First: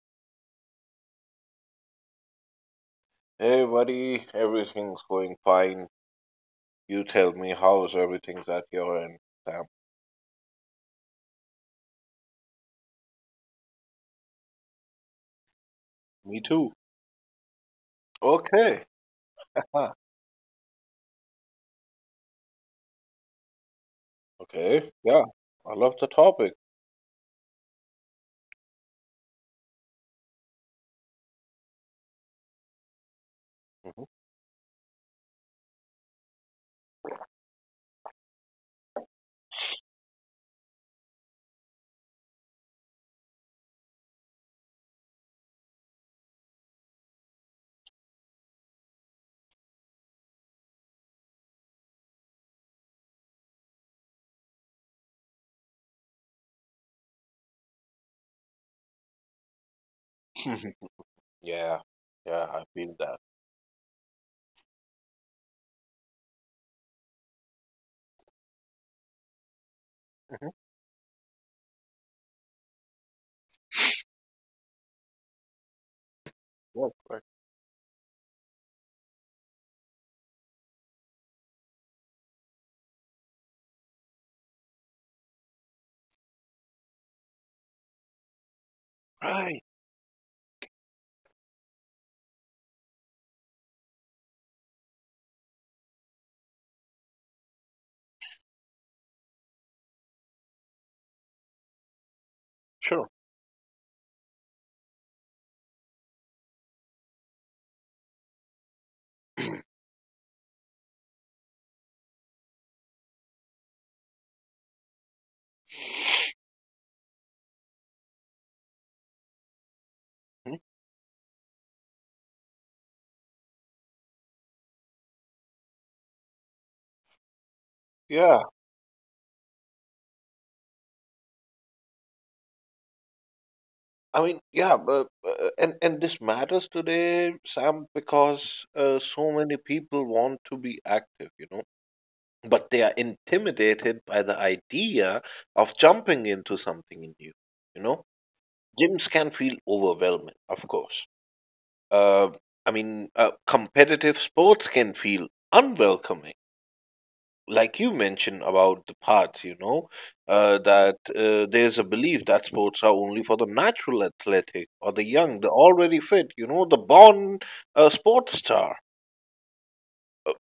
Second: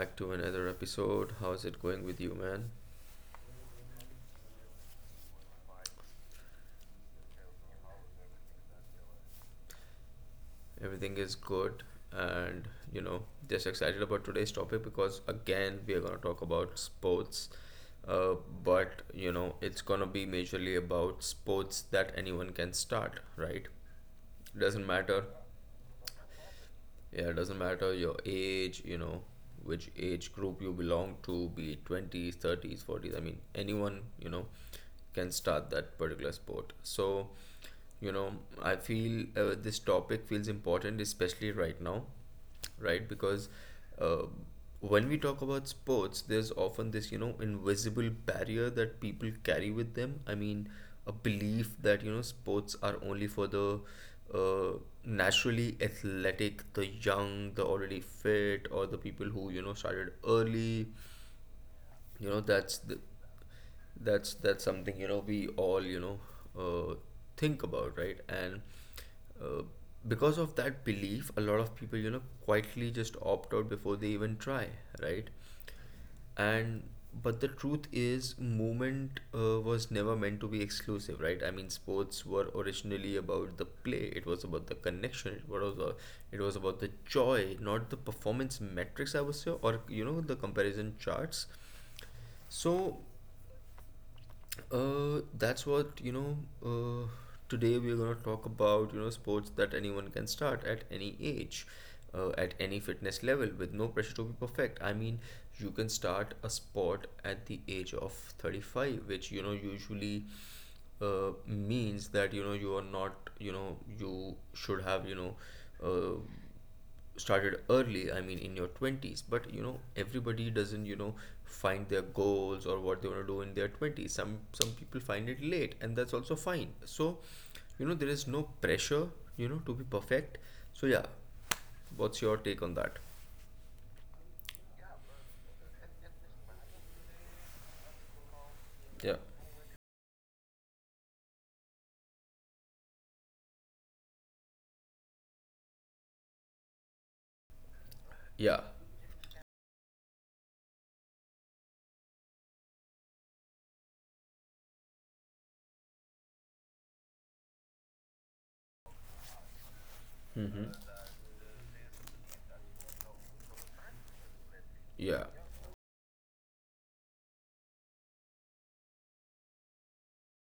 back to another episode. How's it going with you, man? Hey buddy, everything's going fine. You tell me how's everything's at your end, Sam? Everything is good, and you know, just excited about today's topic because again, we are gonna Me talk too. about sports. Uh, Okay. but you know, it's Huh. gonna be majorly about sports that anyone can start, right? Doesn't Okay. Yeah. matter. I love the topic. Yeah, it doesn't matter your age, you know, which age group you belong to, be it 20s, 30s, 40s. I mean, anyone, Mhm. you know, can start that particular sport. So, you know, I feel this topic feels important, especially right now, right? Because uh, when we talk about sports, there's often this, you know, invisible barrier that people carry with them. I mean, a belief that, you know, sports are only for the uh, naturally athletic, the young, the already fit, or the people who, you know, started early. yeah. You know, Yeah, I that's feel the that. that's that's something, you know, we all, you know, uh, think about, right? And uh, because Hmm of that belief, a lot of people, you know, quietly just opt out before they even try, right. and Yeah, correct. But the truth is, movement was never meant to be exclusive, right? I mean, sports were originally about the play, it was about the connection, it was it was about the joy, not the performance metrics, I would say, Right. or you know, the comparison charts. So that's what, you know. Uh, Today we're gonna talk about, you know, sports that anyone can start at any age, at any Sure. fitness level, with no pressure to be perfect. I mean, you can start a sport at the age of 35, which you know usually means that, you know, you are not, you know, you should have, you know. Uh, Started early, I mean in your 20s, but you know everybody Mhm. doesn't, you know, find their goals or what they want to do in their 20s. Some people find it late and that's also fine. So, you know, there is no Yeah. pressure, you know, to be perfect. So yeah, what's your take on that? I mean, yeah, but and this matters today, Sam, because Yeah, so many people want to be active, you know, but they are intimidated by the idea of jumping into something new, you know. yeah, Gyms can feel overwhelming, of course. Uh, I mean, competitive sports can feel unwelcoming. Like you mentioned about the paths, you know, that there's a belief that sports are only for the natural athletic or the yeah, young, the already fit, you know, the born sports star,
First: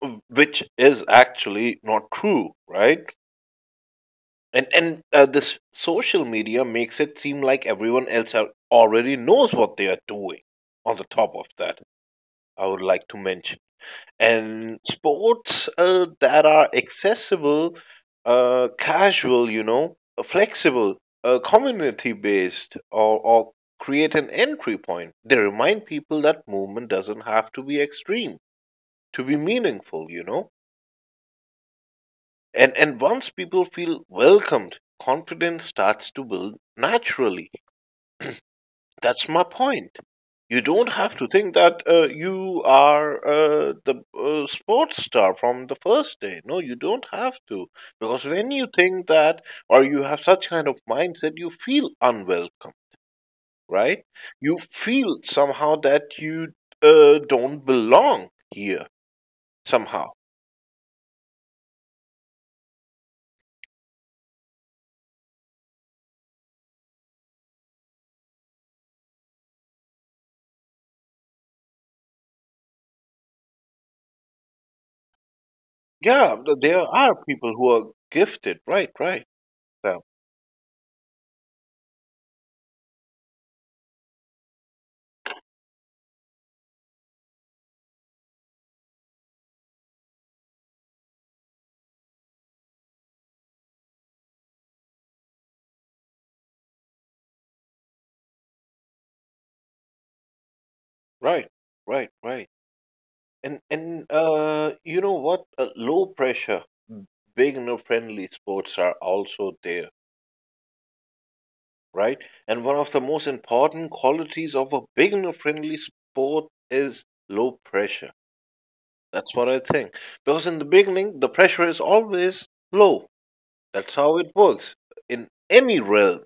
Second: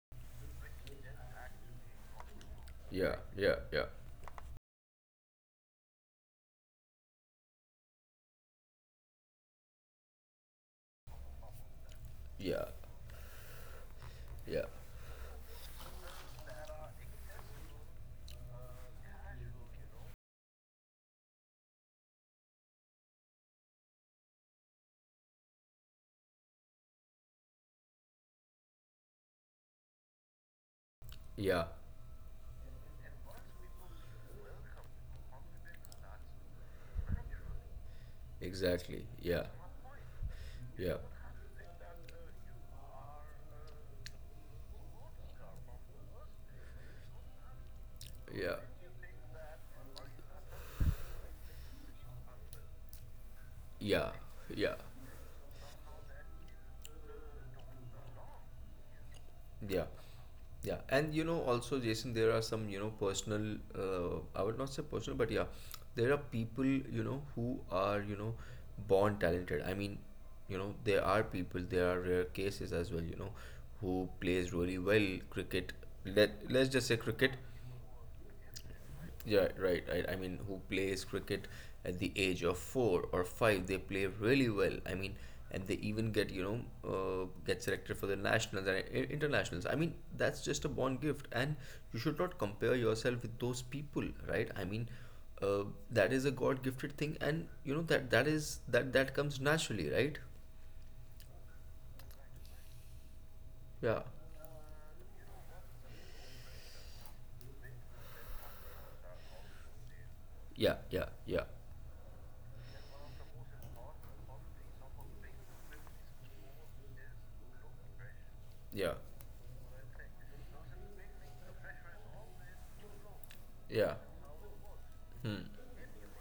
which is actually not true, right? yeah, yeah, yeah, And this social media makes it seem like everyone else are, already knows what they are doing. On the top of that yeah, I would like to mention. yeah, And sports that are accessible, casual, you know, flexible, community based, or create an entry point. They remind people that movement doesn't have to be extreme to be meaningful, you know. yeah, And once people feel welcomed, confidence starts to build naturally. exactly, That's my yeah, point. You don't yeah, have to think that you are the sports star from the first day. No, you don't have to. Because when yeah, you think that or you have such kind of mindset, you feel unwelcome, right? yeah, You yeah, feel somehow that you don't belong here yeah. somehow. Yeah, and you know, also, Jason, there are some, you know, personal, I would not say personal, but yeah, there are people, you know, who are, you know, born talented. I mean, you know, there are people, there are rare cases as well, you know, who plays really well cricket. Yeah, Let, let's there just say are cricket, people who are gifted, right, right, yeah, right, Sam, right. I mean, who plays cricket at the age of four or five, they play really well. I mean, and they even get, you know, get selected for the nationals and internationals. I mean, that's just a born gift, and you should not compare yourself with those people, right? I mean, uh, that is a God gifted thing, and you know that that is that comes naturally, right? right, right, right. And and Yeah, uh, you know what? Low pressure, beginner friendly sports are also there, yeah, yeah, yeah, right? And one of the most important qualities of a beginner friendly sport is low pressure. yeah, That's what I think. Because in the beginning, the pressure is always low. That's yeah. how it works in Hmm. any realm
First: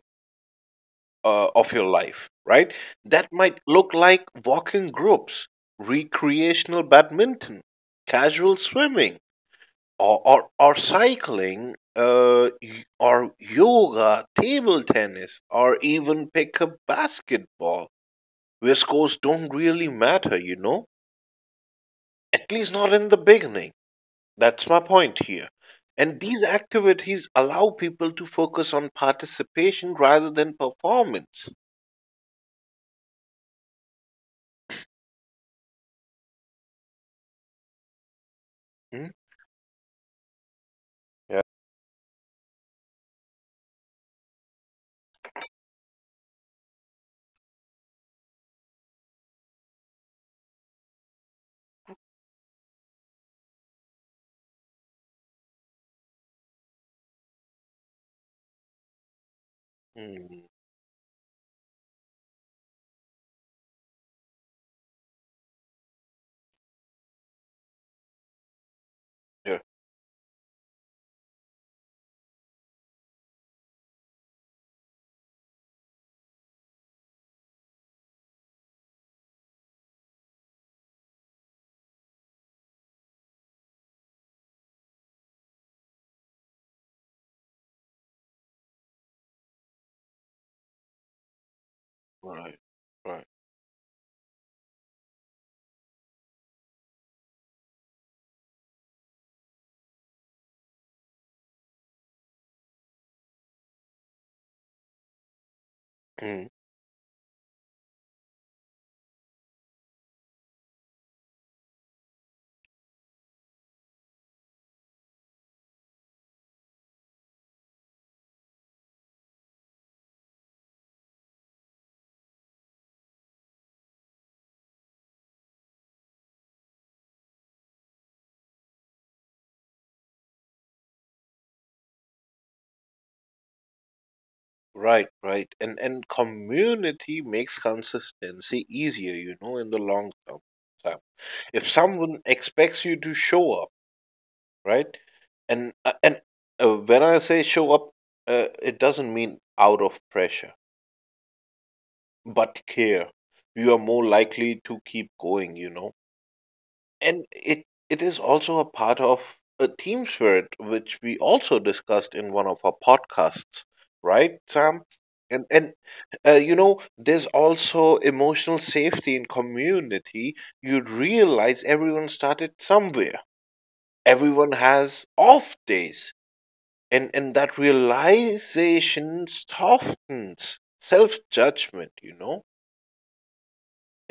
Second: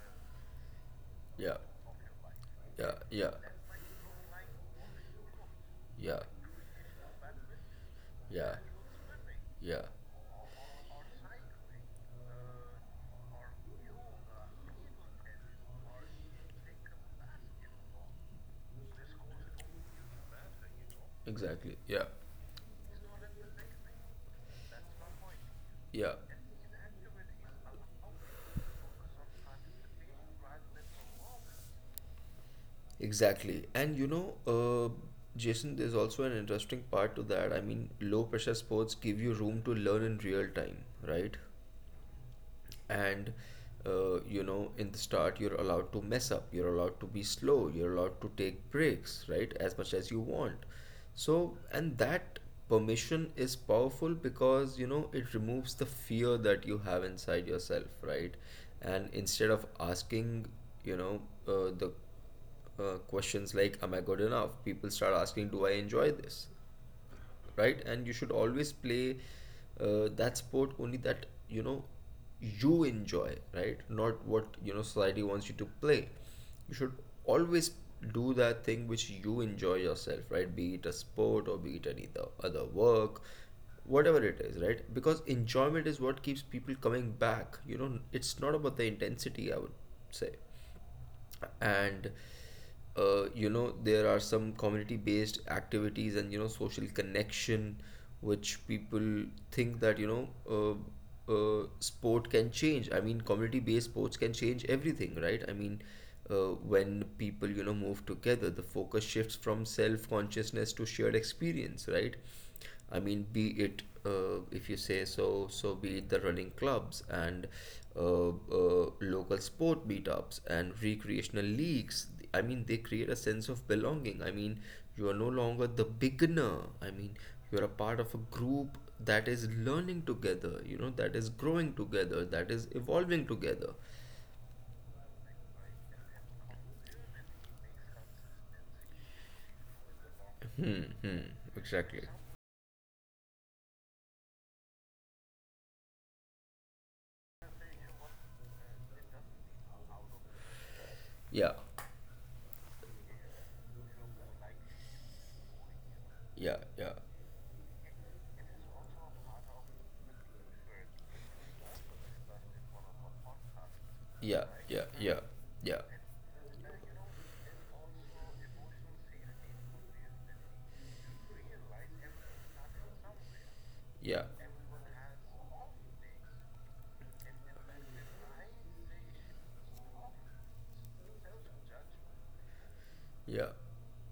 Yeah, of your life, right? yeah, That yeah, might look like walking groups, yeah, recreational badminton, yeah, casual swimming yeah. or cycling or yoga, table tennis, or even pick up basketball where scores don't really matter, you know, Exactly. Yeah. at least not in the beginning. That's my point here, Yeah. and these activities allow people to focus on participation rather than performance. Exactly. And you know, Jason, there's also an interesting part to that. I mean, low pressure sports Hmm? give you room to learn in real time, right? Yeah. And you know, in the start you're allowed to mess up, you're allowed to be slow, you're allowed to take breaks, right, as much as you want. So and that permission is powerful, because you know it removes the fear that you have inside yourself, right? And instead of Mm, asking, you know, the questions like am I good enough, people start asking, do I enjoy this, right? And you should always play yeah, that sport only that, you know, you enjoy, right, not what, you know, society wants you to play. You should always do that thing which you enjoy yourself, right, be it a sport or be it any other work, whatever it is, right? Because enjoyment is what keeps people coming back, you know, it's not about the intensity, I would say. And right, right, you know, there are some community based activities and you know social connection, which people think that you know, sport can change, I mean community based sports can change everything, right? I mean, mm, when people, you know, move together, the focus shifts from self consciousness to shared experience, right? I mean, be it if you say so be it the running clubs and local sport meetups and recreational leagues. I mean, they create a sense of belonging. I mean, you are no longer the beginner. I mean, you are a part of a group that is learning together. You know, that is growing together, that is evolving together. right, right, and community makes consistency easier, you know, in the long term. Hmm. So, Hmm. if Exactly. someone expects you to show up, right, and when I say show up, it doesn't mean out of pressure Yeah. but care, you are more likely to keep going, you know, Yeah. Yeah. and it is also a part of a team spirit which we also discussed in one of our podcasts, right, Yeah. Sam? Yeah. and and Yeah. uh, you know, there's also emotional safety in community. You realize everyone started somewhere, Yeah. everyone has off days, and that realization softens self-judgment, you know. Yeah. Yeah.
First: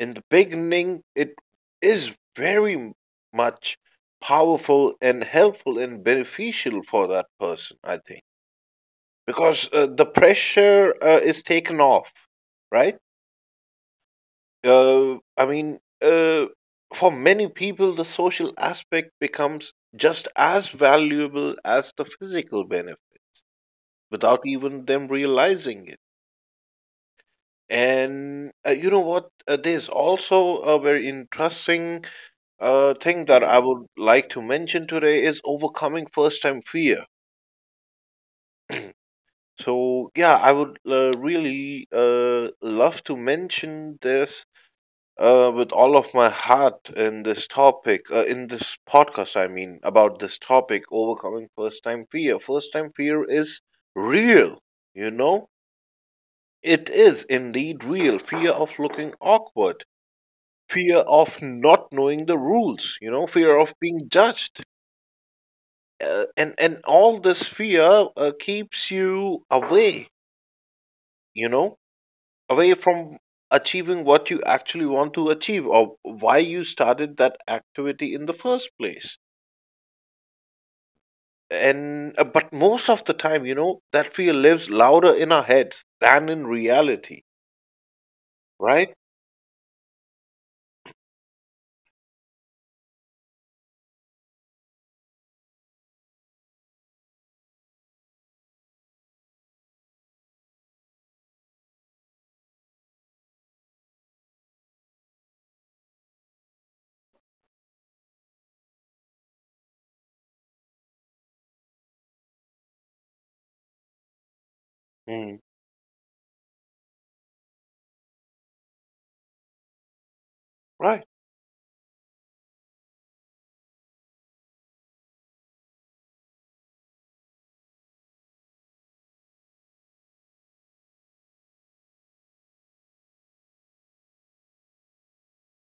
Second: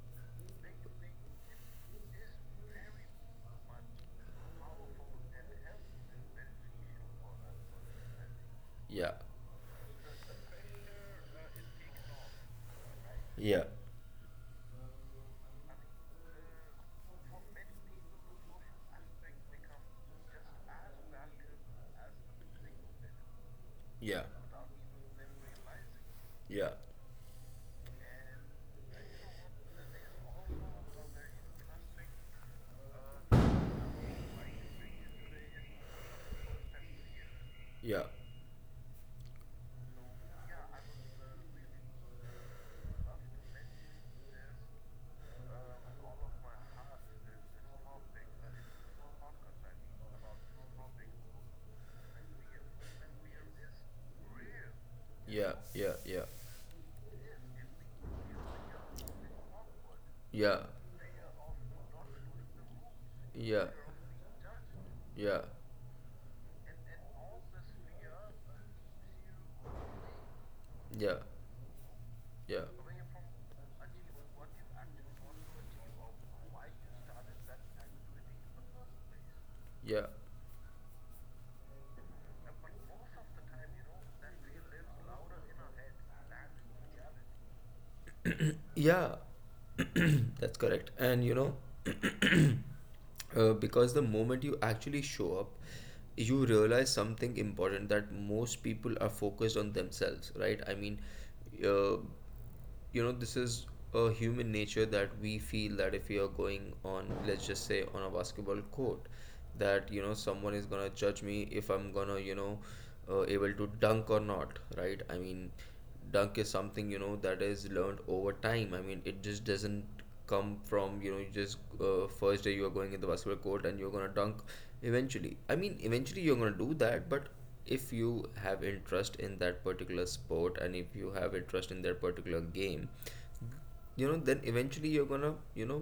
In the beginning it is very much powerful and helpful and beneficial for that person, I think, Yeah. because the pressure is taken off, right? Yeah. uh, i mean uh, for many people the social aspect becomes just as valuable as the physical benefit Yeah, without even them realizing it. yeah, And you know what? There's also a very interesting thing that I would like to mention today is overcoming first time fear. yeah, So yeah, I would really love to mention this with all of my heart in this topic, in this podcast. I mean about this topic, overcoming first time fear. First time fear is real, you know. yeah, yeah, It is indeed real. Fear of looking awkward, yeah, fear of not knowing the rules, you know, yeah, fear yeah, of being judged. yeah, And all this fear keeps you away, yeah, you know, yeah, away from achieving what you actually want to achieve or why you started that activity in the first place. yeah, And but most of the time, you know, that fear lives louder in our heads than in reality, right? yeah. That's correct. And you know, because the moment you actually show up, you realize something important, that most people are focused on themselves, right? I mean, uh, you know, this is a human nature that we feel that if we are going on, let's just say on a basketball court, that you know someone is gonna judge me if I'm gonna, you know, able to dunk or not, right? I Mm. mean, dunk is something, you know, that is learned over time. I mean, it just doesn't come from, Right, you know, you just first day you are going in the basketball court and you're going to dunk. Eventually, I mean eventually you're going to do that, but if you have interest in that particular sport and if you have interest in that particular game, you know then eventually you're going to, you know,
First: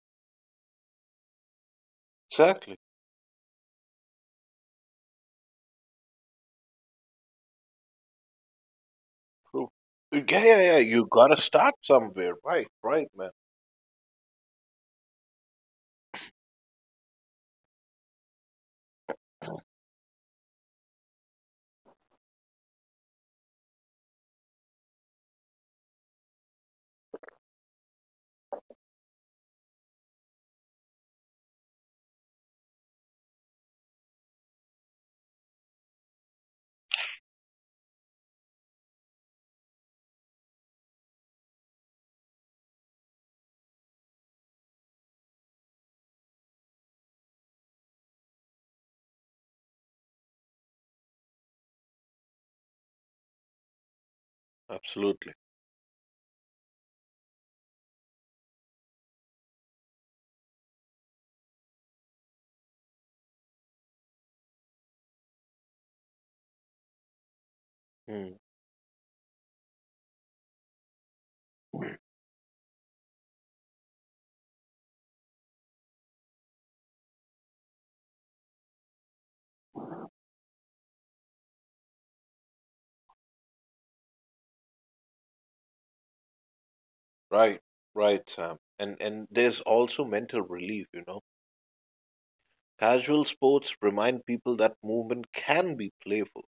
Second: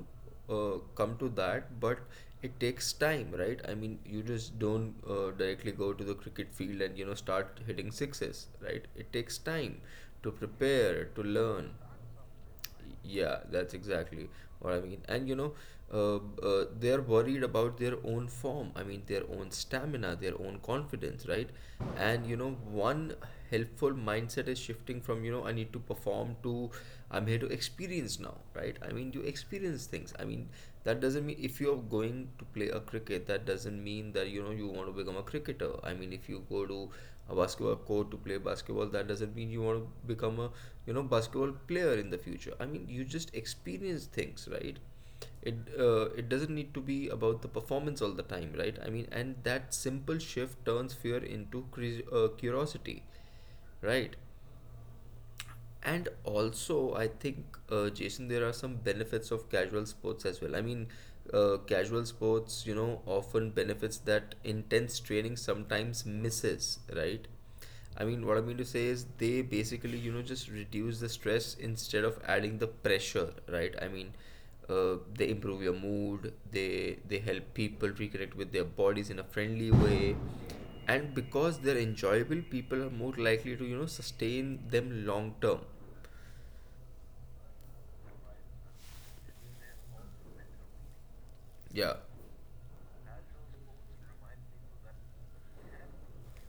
come to that, but it exactly. takes time, right? I mean, you just don't directly go to the cricket field and you know start hitting sixes, right? It takes So, time yeah, to yeah, yeah. prepare, You to gotta learn. start somewhere, right? Right, man. Yeah, that's exactly what I mean. And you know, uh, they're worried about their own form. I mean, their own stamina, their own confidence, right? And you know, one helpful mindset is shifting from, you know, I need to perform, to I'm here to experience now, right? I mean, you experience things. I mean, that doesn't mean if you're going to play a cricket, that doesn't mean that, you know, you want to become a cricketer. I mean, if you go to a basketball court to play basketball, that doesn't mean you want to become a, you know, basketball player in the future. I mean, you just experience things, right? It doesn't need to be about the performance all the time, right? I mean, and that simple shift turns fear into curiosity, right? Absolutely. And also, I think, Jason, there are some benefits of casual sports as well. I mean, casual sports, you know, often benefits that intense training sometimes misses, right? I mean, what Hmm. I mean to say is they basically, you know, just reduce the stress instead of adding the pressure, right? I mean, they improve your mood, they help people reconnect with their bodies in a friendly way, and because they're enjoyable, people are more likely to, you know, sustain them long term. Right, right, Sam. And there's also mental relief. You know, Yeah, casual sports remind people that movement can be playful.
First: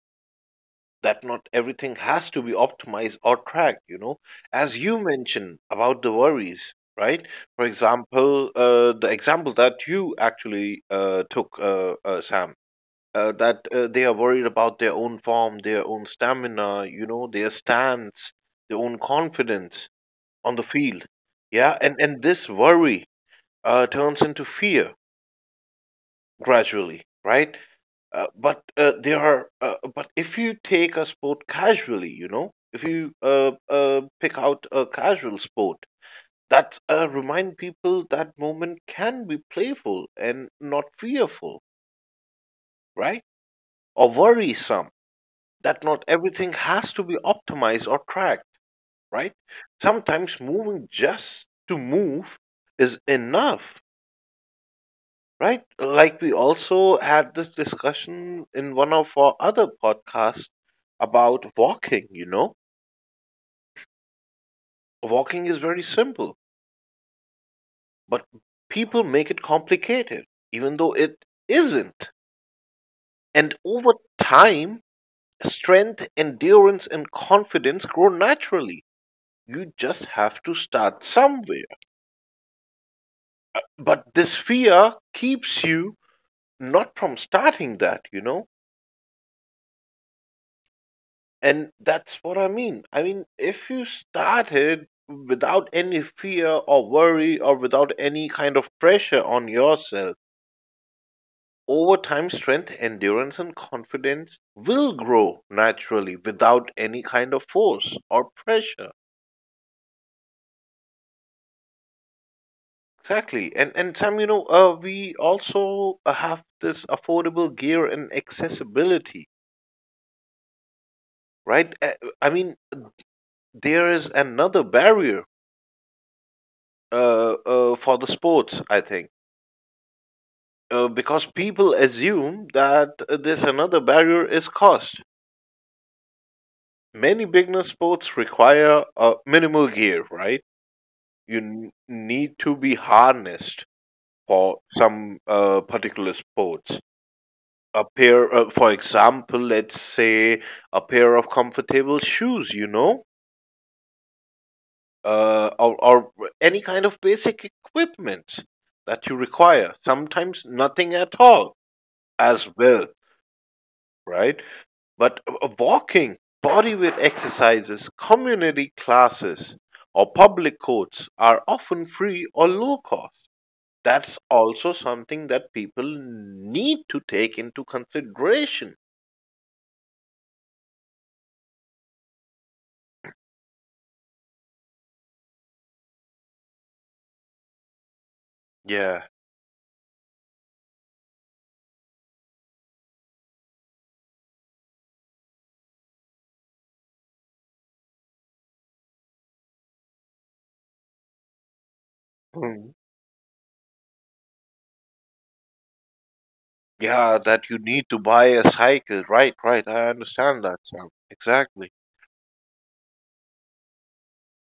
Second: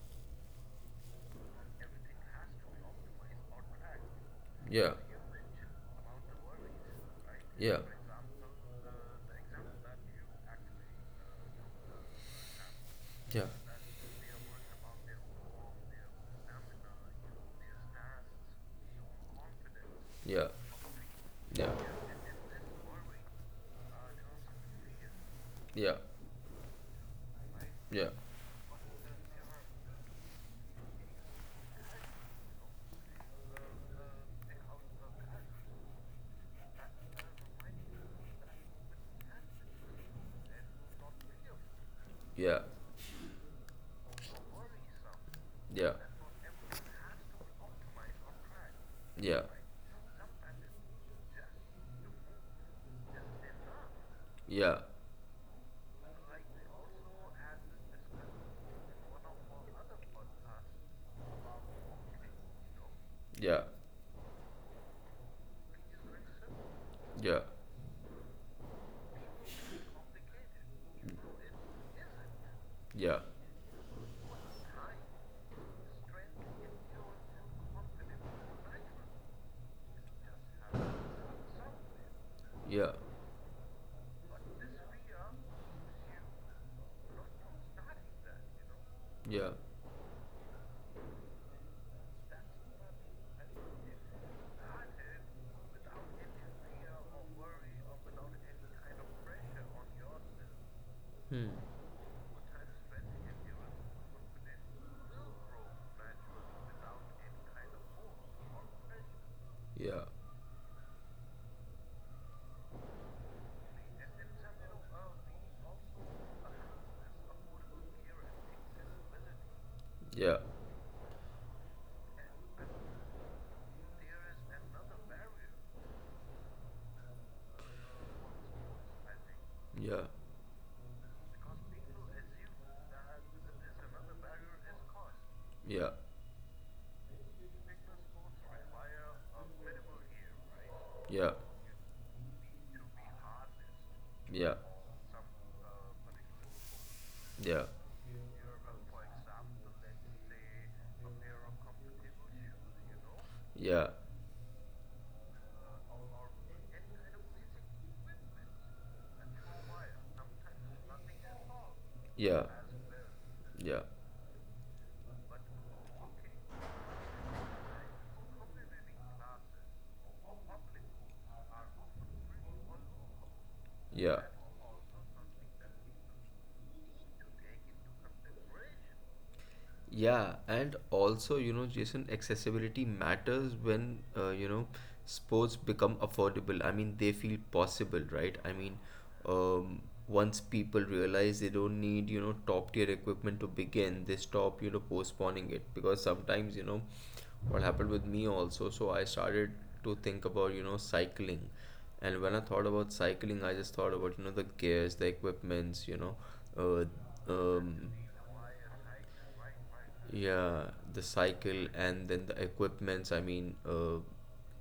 That not everything has to be optimized or tracked. You know, as yeah, you mentioned about the worries, right? For yeah, example, the example that you actually took, Sam, yeah, that they are worried about their own form, their own stamina, you know, their stance, their own confidence yeah, on the field. yeah, Yeah, and this worry turns into fear yeah, gradually, right? But if you take a sport casually, you know, if you pick out a casual sport, that remind people that moment can be playful and not fearful, yeah, right? Or worrisome, that yeah, not everything has to be optimized or tracked, yeah, right? yeah, Sometimes moving just to move is enough, yeah, right? Like we also had this discussion in one of our other podcasts about walking, you know? yeah, Walking is very simple, yeah, but people make it complicated, even though it isn't. yeah, And over time, strength, endurance, and confidence grow naturally. You just have to start somewhere. yeah, But this fear keeps you not from starting that, you know? yeah. And that's what I mean. I mean, if you started without any fear or worry or without any kind of pressure on yourself, Hmm. over time, strength, endurance, and confidence will grow naturally without any kind of force or pressure. Yeah, Exactly. And Sam, you know, we also have this affordable gear and accessibility, yeah, right? I mean, there is another barrier for the sports, I think, yeah, because people assume that this another barrier is cost. yeah, Many beginner sports require minimal gear, right? yeah, You need to be harnessed yeah, for some particular sports. yeah, A pair, for example, let's say a pair of comfortable shoes, you know, yeah, or any kind of basic equipment that you require. Sometimes nothing at all yeah, as well, yeah, right? But walking, bodyweight exercises, community classes, or public courts are often free or low cost. yeah. That's also something that people need to take into consideration. Yeah, and also, you know, Jason, accessibility matters when, you know, sports become affordable. I mean, they feel possible, right? I mean, Yeah. um, once people realize they don't need, you know, top tier equipment to begin, they stop, you know, postponing it. Because sometimes, you know, what happened with me also, so I started to think about, you know, cycling. And when I thought Mm. about cycling, I just thought about, you know, the gears, the equipments, you know, uh, Yeah, that you um, need to buy a cycle. Right, right. I understand that, yeah, Sam. the cycle Exactly. and then the equipments. I mean,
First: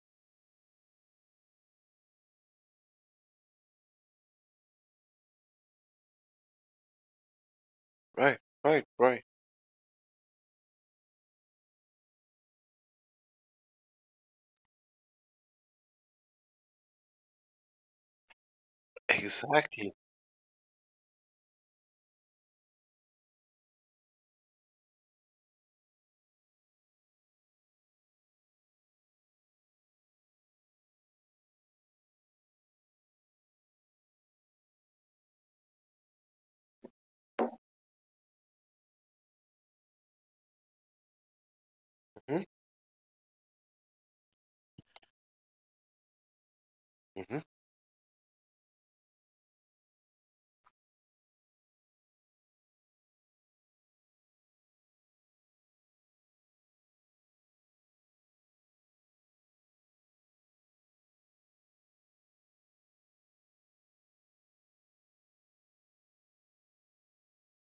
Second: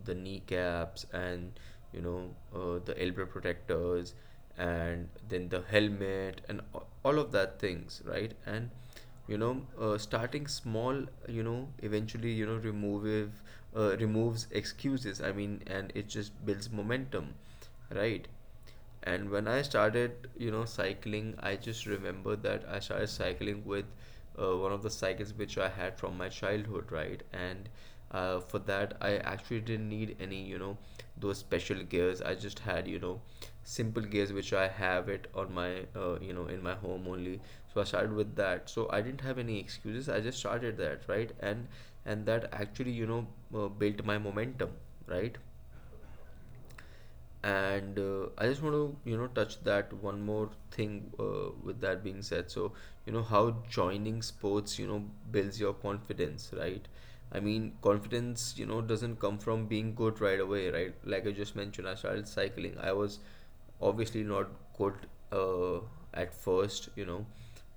the kneecaps and you know the elbow protectors and then the helmet and all of that things, right? Right, And right, right. you know, starting small, you know, eventually you know removes excuses. I mean, and it just builds momentum, right? And when I Exactly. started, you know, cycling, I just remember that I started cycling with one of the cycles which I had from my childhood, right? And for that, I actually didn't need any, you know, those special gears. I just had, you know, simple gears which I have it on my, you know, in my home only. So I started with that. So I didn't have any excuses. I just started that, right? And hmm that actually, you know, built my momentum, right? hmm And I just want to touch that one more thing. With that being said, how joining sports, builds your confidence, right? I mean, confidence, you know, doesn't come from being good right away, right? Like I just mentioned, I started cycling. I was obviously not good uh, at first, you know.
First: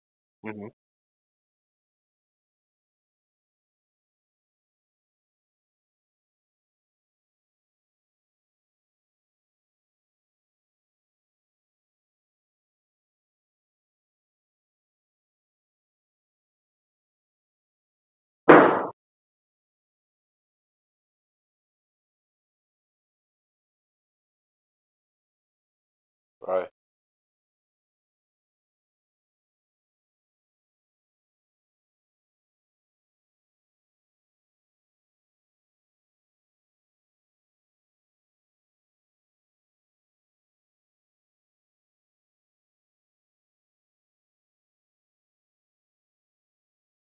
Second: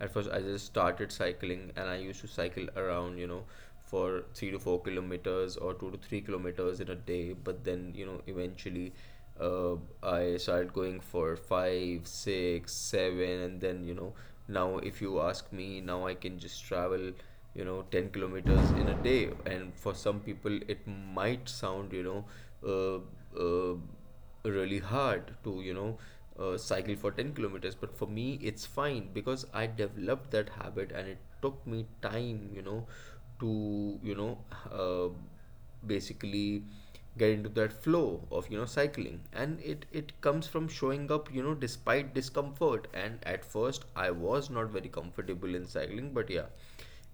At first, I just hmm started cycling and I used to cycle around, you know, for 3 to 4 kilometers or 2 to 3 kilometers in a day. But then, you know, eventually uh, I started going for five, six, seven, and then, you know, now if you ask me, now I can just travel, you know, 10 kilometers in a day. And for some people it might sound, you know, uh, uh, really hard to, you know, Right, cycle for 10 kilometers, but for me it's fine because I developed that habit and it took me time, you know, to, you know, uh, basically get into that flow of, you know, cycling. And it comes from showing up, you know, despite discomfort. And at first I was not very comfortable in cycling, but yeah,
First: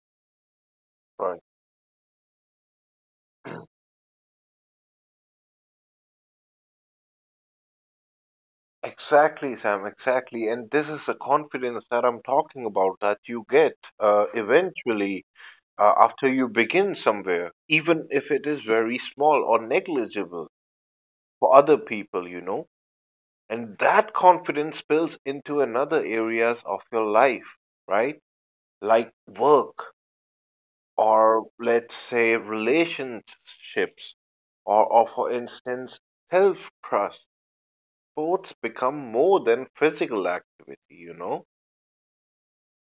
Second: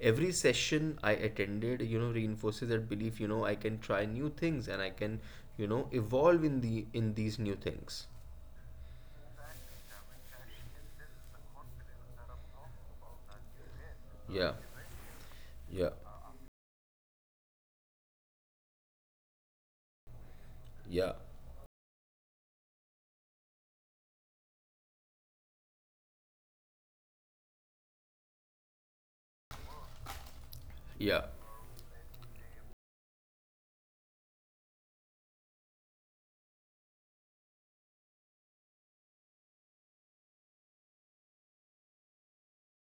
every session I right. attended, you know, reinforces that belief, you know, I can try new things and I can, you know, evolve in these new things. Exactly, Sam. Exactly. And this is the confidence that I'm talking about that you get Yeah. eventually Yeah. After you begin somewhere, even if it is very small or negligible Yeah. for other people, you know. And that confidence spills into another areas of your life, right? Like work Yeah. or let's say relationships or for instance, self-trust, sports become more than physical activity, you know?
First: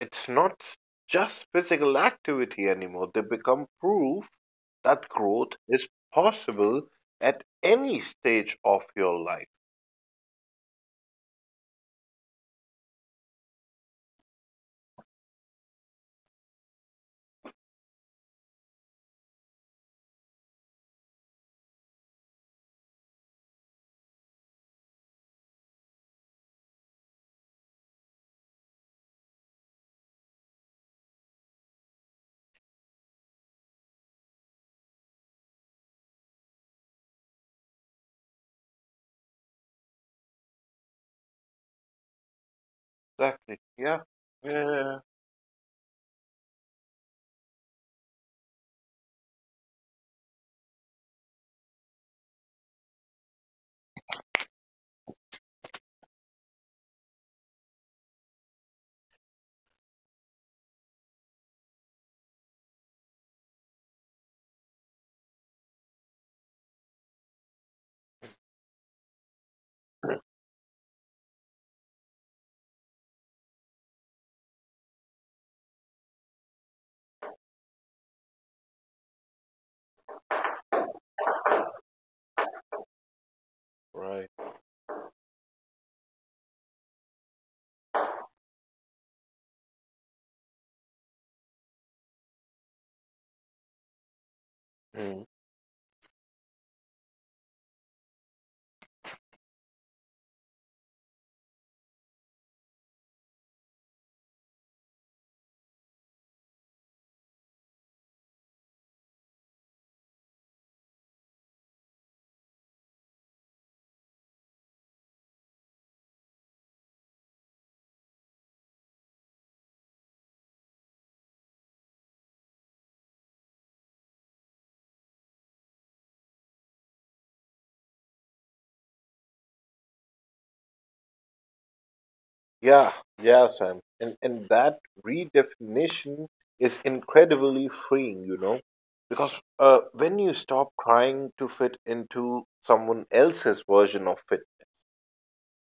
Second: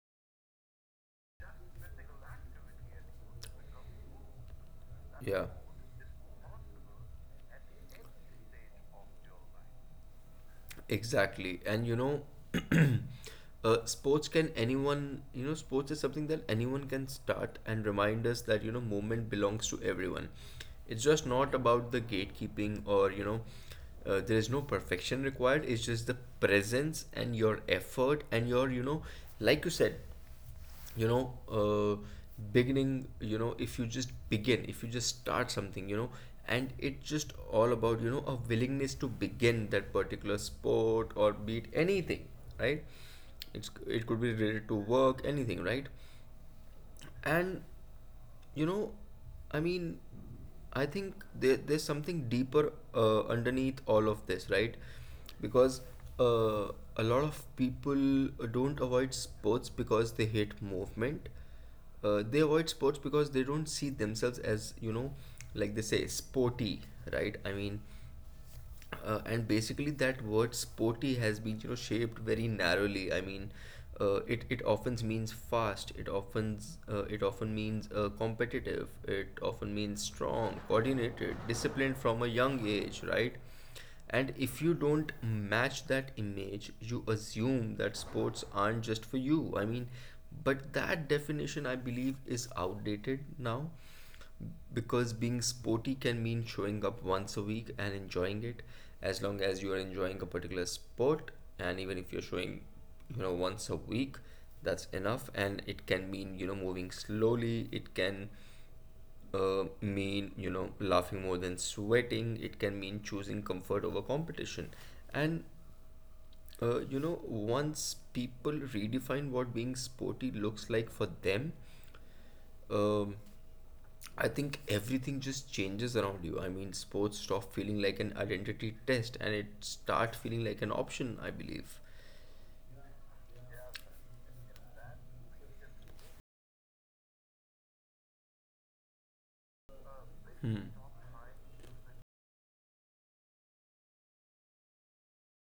It's not just physical activity anymore. They become proof that Yeah. growth is possible at any stage of your life. Exactly. And you know, sports can anyone, you know, sports is something that anyone can start and remind us that, you know, movement belongs to everyone. It's just not about the gatekeeping or, you know, there is no perfection required. It's just the presence and your effort and your, you know, like you said, you know uh, beginning, you know, if you just begin, if you just start something, you know. And it's just all about, you know, a willingness to begin that particular sport or beat anything, right? Exactly. Yeah. It could be related to Yeah. work, anything, right? And you know, I mean, I think there's something deeper underneath all of this, right? Because uh, a lot of people don't avoid sports because they hate movement. They avoid sports because they don't see themselves as, you know, like they say, sporty, right? I mean, and basically that word sporty has been, you know, shaped very narrowly. I mean, it often means fast, it often, it often means, competitive, it often means strong, coordinated, disciplined from a young age, right? Right. And if you don't match that image, you assume that sports aren't just for you. I mean, but that definition, I believe, is outdated now, because Mm. being sporty can mean showing up once a week and enjoying it, as long as you are enjoying a particular sport. And even if you're showing, you know, once a week, that's enough. And it can mean, you know, moving slowly. It can mean, you know, laughing more than sweating. It can mean choosing comfort over competition. And you know, once people redefine what being sporty looks like for them, um, I think everything just changes around you. I mean, sports stop feeling like an identity test and it start feeling like an option, I believe. Yeah. Yeah, Sam. And that redefinition is incredibly freeing, you know? Because when you stop Hmm. trying to fit into someone else's version of fitness,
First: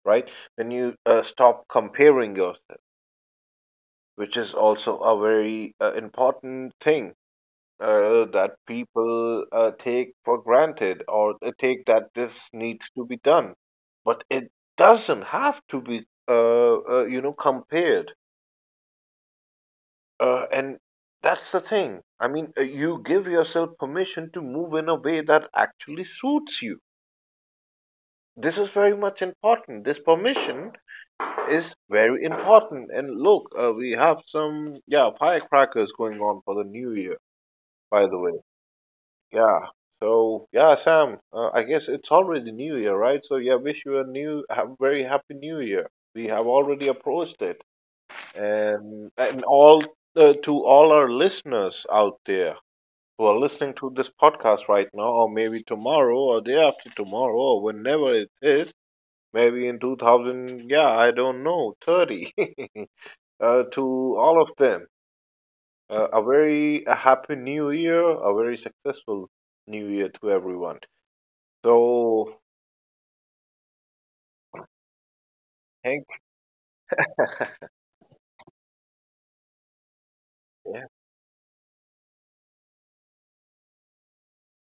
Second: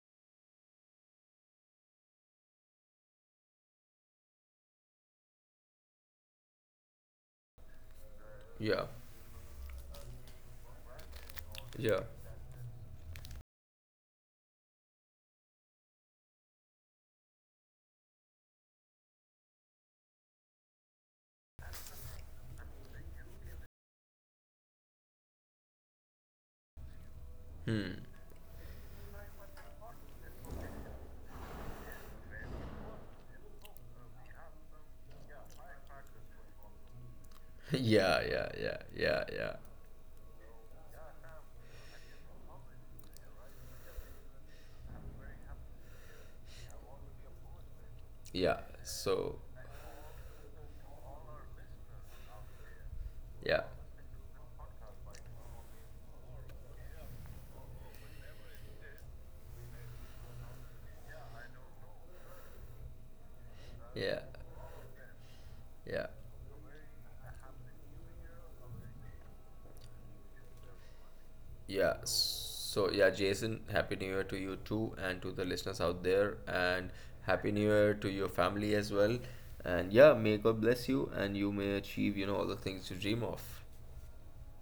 right? When you stop comparing yourself, which is also a very important thing that Yeah. people take for granted or they take Yeah. that this needs to be done. But it doesn't have to be, uh, you know, compared. And that's the thing. I mean, you give yourself permission to move in a way that actually suits you. Hmm. This is very much important. This permission is very important. And look, we have some yeah firecrackers going on for the new year, by the Yeah, way. yeah, yeah, yeah, yeah. Yeah. So yeah, Sam. I guess it's already New Year, right? So yeah, wish you a new, a very happy New Year. We have already approached it, Yeah. So, and all to all our listeners out there who are yeah. listening to this podcast right now, or maybe tomorrow, or day after tomorrow, or whenever it is, maybe in 2000. Yeah, I don't know, 30. To Yeah. all of them, Yeah. a very a happy new year, a very successful new year to everyone. Yeah. So, So, yeah, Jason, happy new year to you too and to the listeners thank out there, and happy new year to your family as well. And yeah, may God yeah, bless you and you may achieve, you know, all the things you dream of.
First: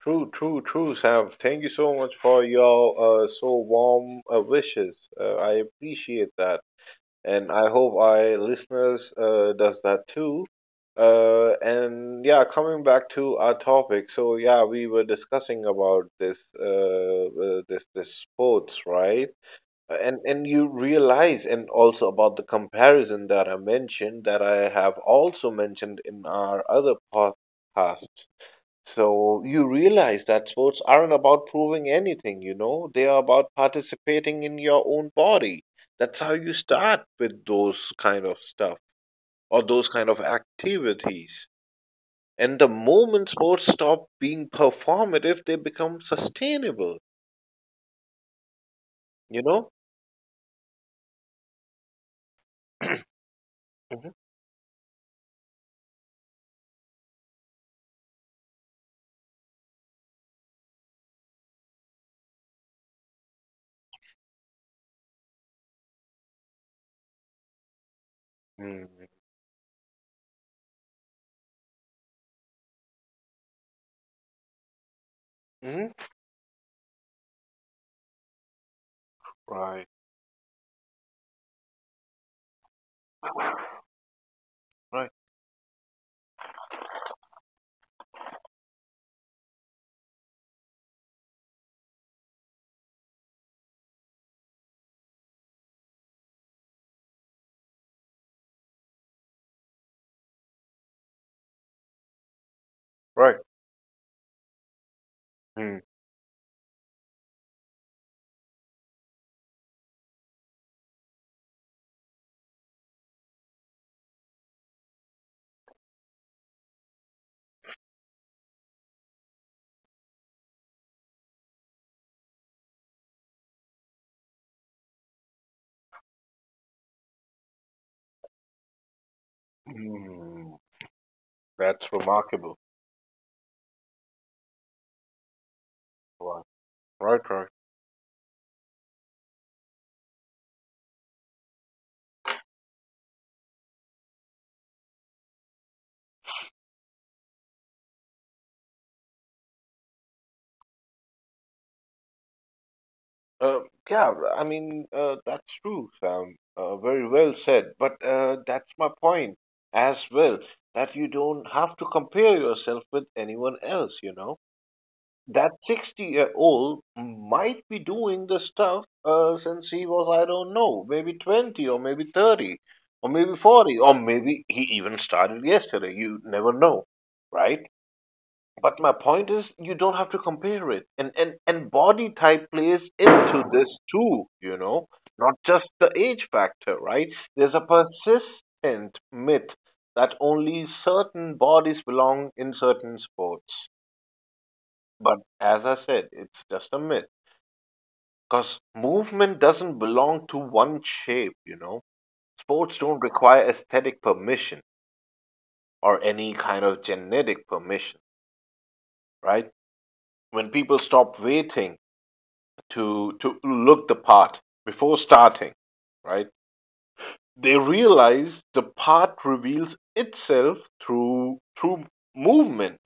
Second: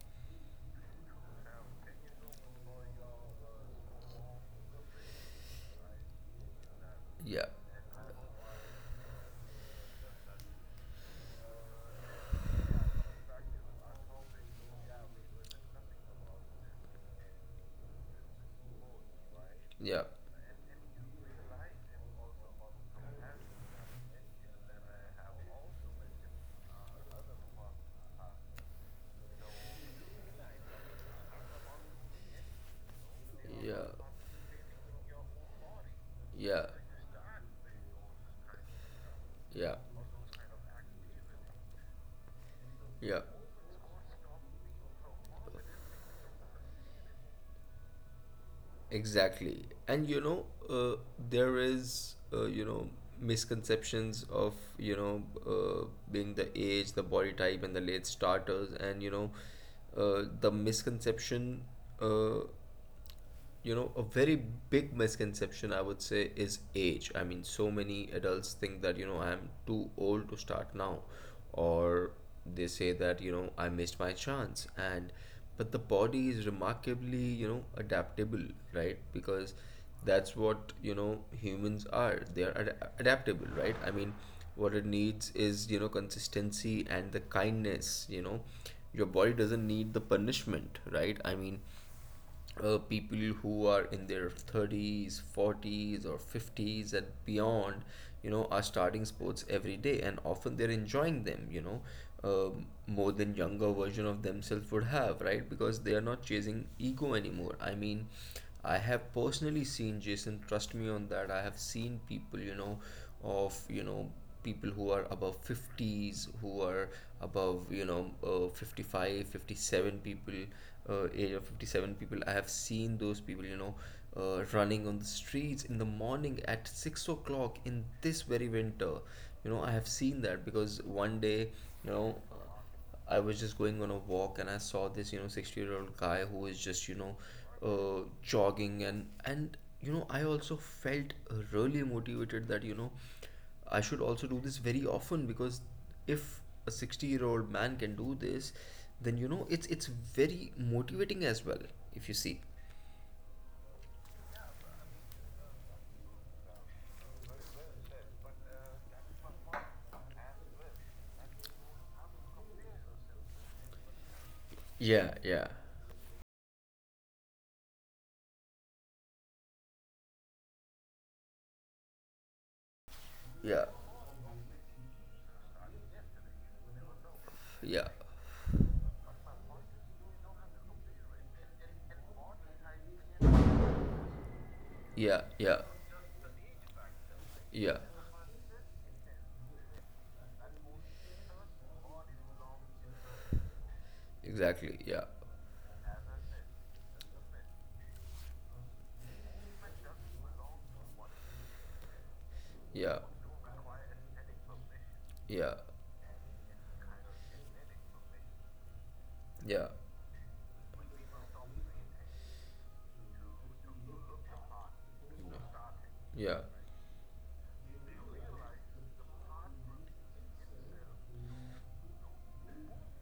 true, true, true, Sam. Thank you so much for your so warm wishes. I appreciate that, Yeah. and I hope our listeners does that too. And yeah, coming back to our topic. So yeah, we were discussing about this this sports, right? Yeah, And you realize, and also about the comparison that I mentioned, that I have also mentioned in our other podcasts, so you realize that sports aren't about proving anything, you know, they are about yeah, participating in your own body. That's how you yeah, start with those kind of stuff or yeah, those kind of activities, and the yeah, moment sports stop being performative they become sustainable, you exactly. know. And you know, there is, you know, misconceptions Mhm. of, you know, uh, being the age, the body type, and the late starters. And, you know, uh, the misconception uh, a very big misconception, I would say, is age. I mean, so many adults think that, you Mm, know, I am too old to start now, or they say that, you know, I missed my chance. And but the mhm. body is remarkably, you know, adaptable, right? Because Right, that's what, you know, humans are, they are adaptable, right? I mean, what it right. needs is, you know, consistency and the kindness, you know. Your body doesn't need the punishment, right? I mean, people who are in their 30s, 40s, or 50s and beyond, you know, are starting sports every day, and often they're enjoying them, you know, more than Right. younger version of themselves would have, right? Because Mm. they are not chasing ego anymore. I mean, I have personally seen, Jason, trust me on that. I have seen people, you know, of, you know, people who are above 50s, who are above, you know, 55, 57 people, age of 57 people, I have seen those people, you know, running on the streets in the morning at 6 o'clock in this very winter. You know, I have seen that, Mm. because one day, you That's know, remarkable. I was just going on a walk and I saw this, you know, 60-year-old guy who Right. is just, you know, Right. Right. Jogging. And you know, I also felt really motivated that, you know, I should also do this very often, because if a 60-year-old man can do this, then you know, it's very motivating as well, if you see. Uh, yeah. I mean, that's true, Sam. Very well said. But that's my point as well. That you don't have to compare yourself with anyone else. You know Yeah, yeah. that 60-year-old might be doing the stuff since he was, I don't know, maybe 20 or maybe 30 or maybe Yeah. 40 or maybe he even started yesterday. You never know, right? Yeah. But my point is, you don't have to compare it, and body type plays into this too. You know, Yeah, not yeah. just the age factor, right? There's a Yeah. persistent myth that only certain bodies belong in certain sports. Exactly. Yeah. But as I said, it's just a myth because movement doesn't belong to one shape. You know, sports Yeah. don't require aesthetic permission Yeah. or any kind of genetic permission, right? Yeah. When people stop waiting to look the part before starting, Yeah. right? They realize the part reveals itself through movement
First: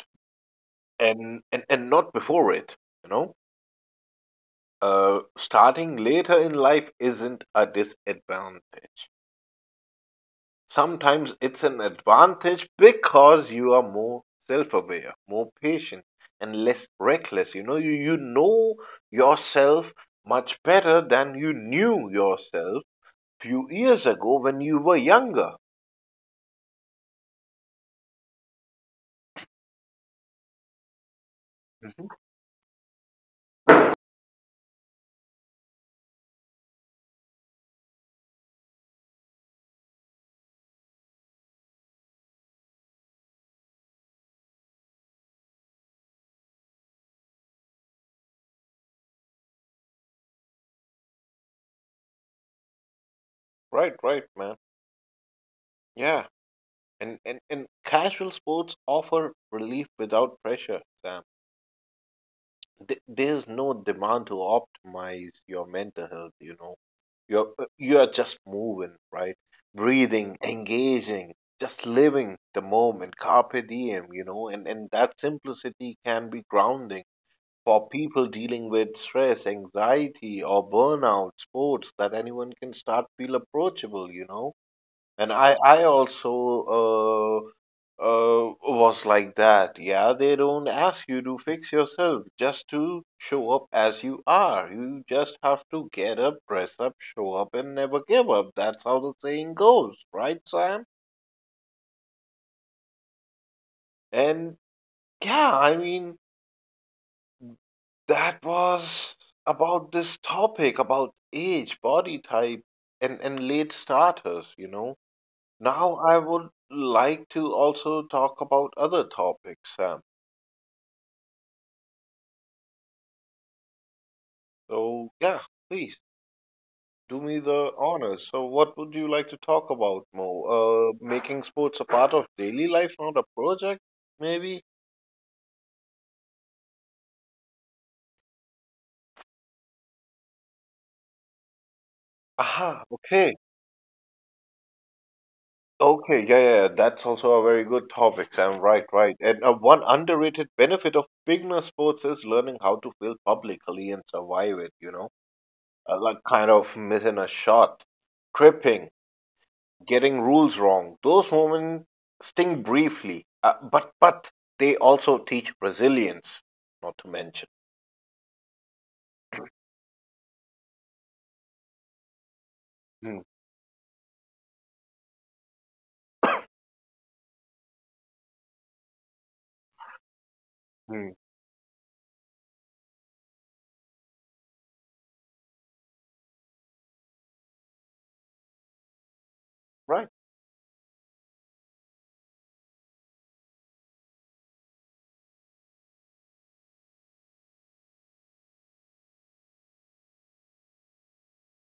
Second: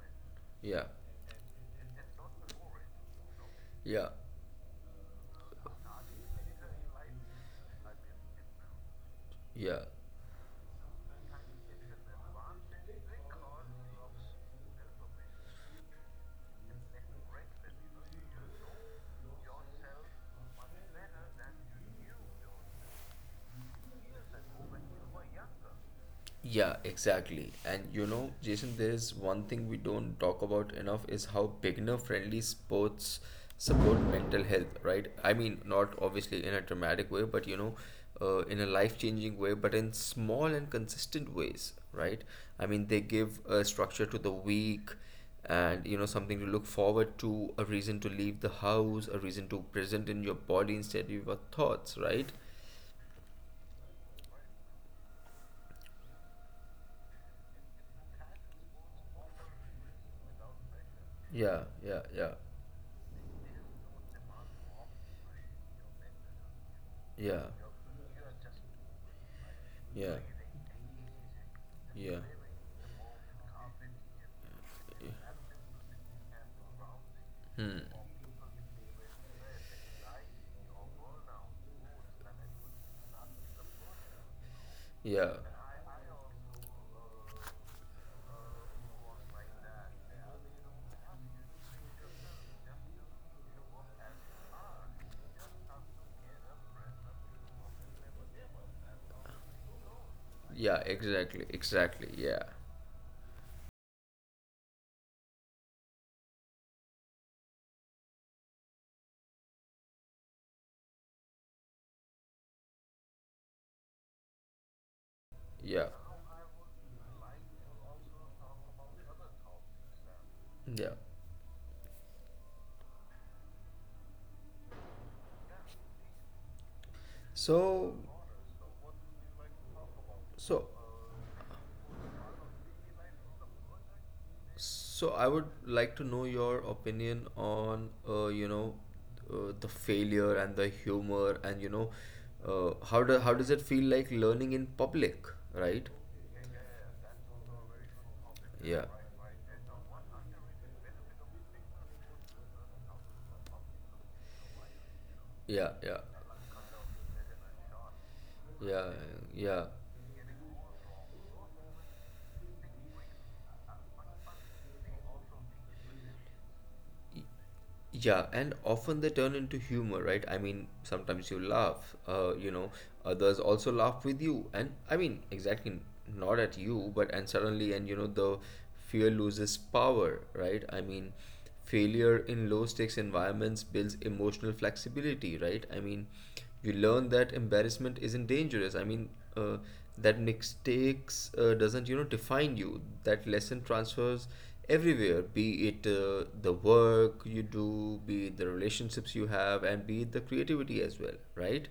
Yeah. and not before it. You know, Yeah, Starting later in life isn't a disadvantage. yeah, Sometimes it's an advantage because you are more self-aware, more patient, and less reckless. You know, you know yourself much better than you knew yourself few years ago when you were younger. yeah, exactly. And you know, Jason, there is one thing we don't talk about enough is how Mhm. beginner-friendly sports support mental health, right? I mean, not obviously in a dramatic way, but you know, in a life-changing way, but in small and consistent ways, right? I mean, they give a structure to the week and, you know, something to look forward to, a reason to leave the house, a reason to present in your body instead of your thoughts, right? Right, right, man. Yeah. And casual sports offer relief without pressure, Sam. Yeah, yeah, yeah, There's no demand to optimize your mental health, you know. yeah. You're just moving, right? Yeah. Breathing, engaging, just Yeah. living the moment, carpe diem, and that simplicity can be grounding for Hmm. people dealing with stress, anxiety, or burnout, sports that anyone can start feel approachable, you know. And Yeah. I also was like that. Yeah, they don't ask you to fix yourself, just to show up as you are. You just have to get up, dress up, show up, and never give up. That's how the saying goes, right, Yeah, Sam? exactly. Exactly. Yeah. And yeah, I mean, that was about this topic about age, body type, and late starters, you know. Yeah. Now I would like to also talk about other topics, Sam. Yeah. So, yeah, please do me the So, honors. So, what would you like to talk about more? so, Making sports a part of daily life, not a project, maybe? I would like to know your opinion on, you know, the failure and the humor and, you know, Aha, okay. how does it feel like learning in public, right? Okay, yeah, yeah, yeah, that's also a very good topic, Sam. Right, Yeah. right. And one underrated benefit of beginner sports is learning how to fail publicly and survive it, you know, Yeah. Yeah. like kind of missing a shot, tripping, Yeah. getting rules wrong. Those moments sting briefly, but they also teach resilience, not to Yeah. mention. Yeah, and often they turn into humor, right? I mean, sometimes you laugh, you know, Mm, others also laugh with you, and I mean, exactly not at you, but and suddenly, and you know, the fear loses power, right? I mm, mean, failure in low stakes environments builds emotional flexibility, right? I mean, you learn that embarrassment isn't dangerous. I mean, uh, right. that mistakes doesn't, you know, define you. That lesson transfers everywhere, be it the work you do, be it the relationships you have, and be it the creativity as well, right?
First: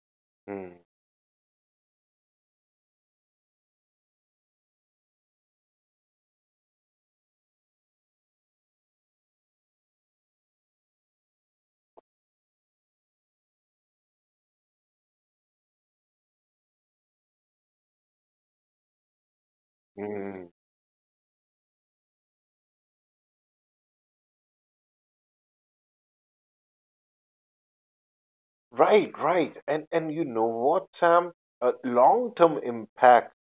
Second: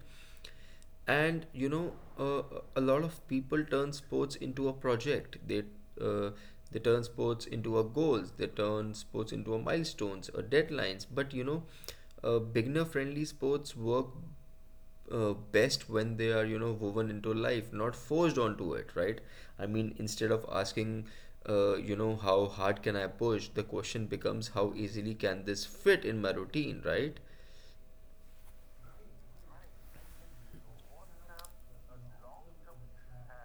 Mm, And you know, uh, a lot of people turn sports into a project. They uh, they turn sports into a goals, they turn sports into a milestones or deadlines. But you know, beginner friendly sports work best when they are, you know, woven into life, not forced onto it, right? I mean, instead of mm. asking, you know, how hard can I push, the question becomes, how easily can this fit in my routine, right? Right, right. And you know what, Sam? Long-term impact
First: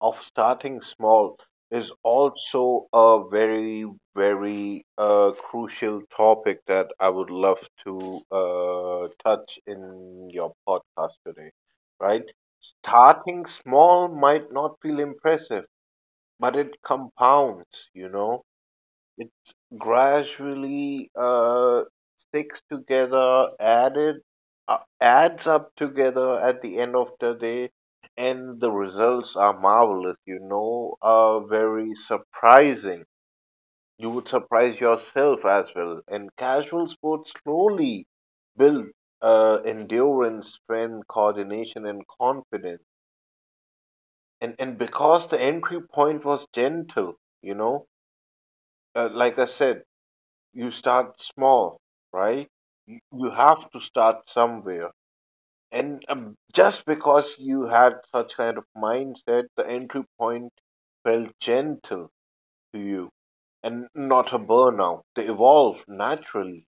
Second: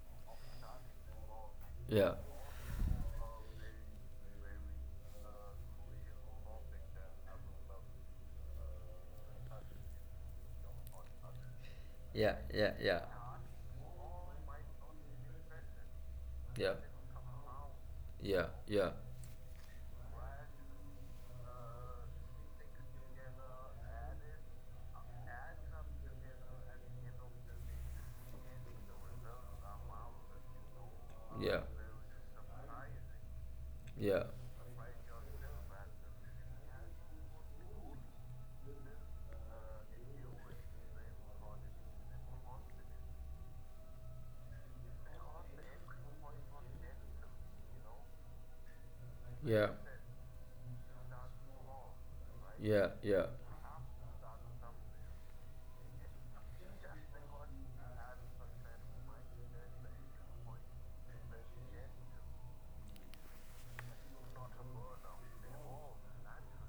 of starting small is Yeah, also a very, very crucial topic that I would love to touch in your podcast today, right? yeah, yeah, yeah. Starting small might not feel impressive, but Yeah. it compounds, you know? Yeah. Yeah. It gradually sticks together, added adds up together at the end of the day, and the results are marvelous. You know, Yeah. very surprising. You Yeah. would surprise yourself as well. And casual sports slowly build endurance, strength, coordination, and confidence. And because the entry point was gentle, you know, like I Yeah. said. You start small, right? Yeah. You Yeah. you have to start somewhere. And just because you had such kind of mindset, the entry point felt gentle to you and not a burnout. They evolved naturally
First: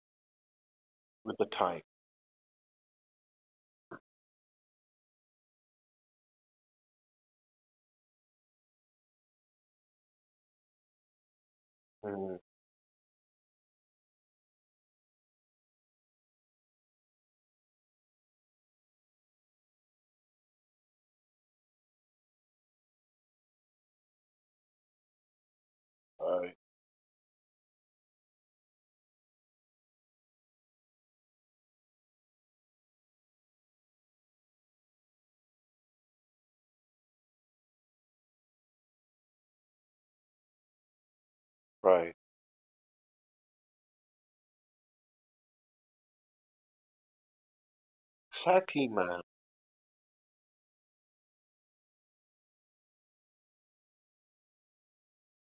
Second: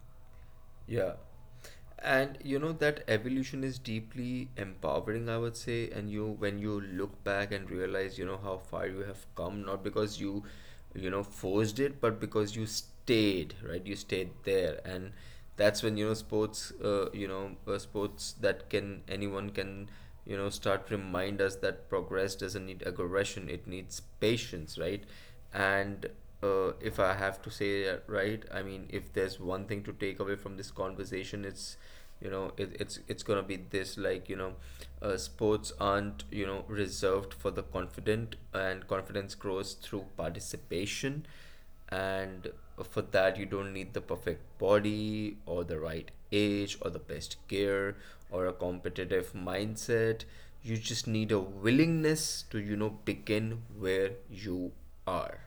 Yeah. with the time. And you know, that evolution is deeply empowering, I would say. And you, when you look back and realize, you know, how far you have come, not because you know, forced it, but Mm, because you stayed, right? You stayed there, and that's when you know sports, sports that can anyone can, you know, start, remind us that progress doesn't need aggression; it needs patience, right? And right, if I have to say, right, I mean, if there's one thing to take away from this conversation, it's, you know, it's gonna be this, like, you know, sports aren't, you know, reserved for the confident, and confidence grows through participation. right. And for that, you don't need the perfect body or the right age or the best gear or a Exactly, man. competitive mindset. You just need a willingness to, you know, begin where you are.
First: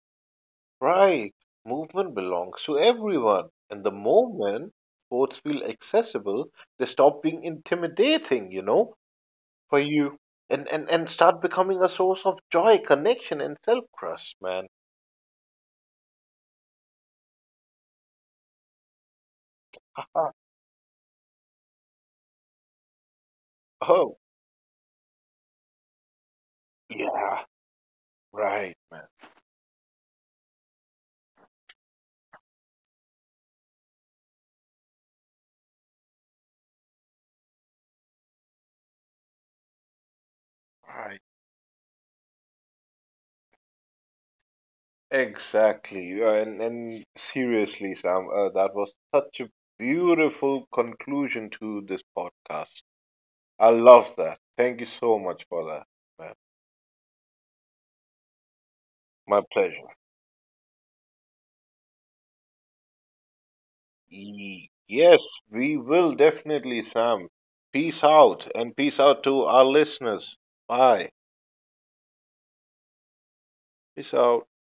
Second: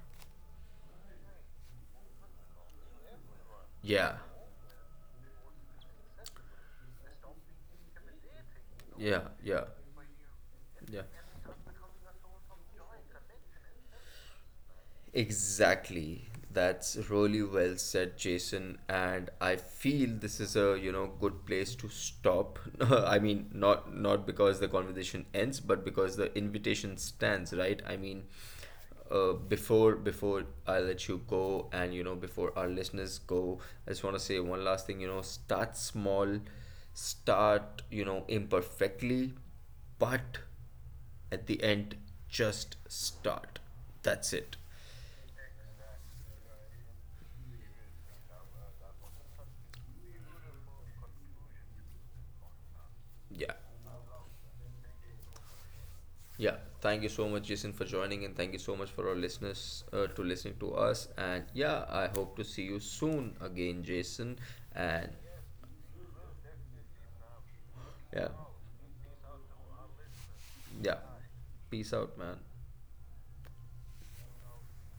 Right. Movement belongs to everyone. And the Yeah, moment sports feel accessible, they stop being intimidating, you know? yeah, yeah, For you and, and, yeah. and start becoming a source of joy, connection, and self trust, man. Exactly. That's really well said, Jason. And I feel Uh, this is a, you know, good place to stop. I mean, not oh, not because the conversation ends, but because the invitation yeah, stands, right? I mean, right, before I let you go, and, you know, before our listeners go, I just want to say one last thing, you know. Start small, start, you know, imperfectly, but right. at the end, just start. That's it. Exactly. And seriously, Sam, that was such a beautiful conclusion to this podcast. Yeah. I love that. Thank you so much for that, man. Yeah, thank you so much, Jason, for joining, and thank you so much for our My listeners pleasure. To listening to us. And yeah, I hope to see you soon again, Jason. And Yes, we will definitely, Sam. Peace yeah, out, and peace out to our listeners. yeah, Bye. peace out, man. Peace out.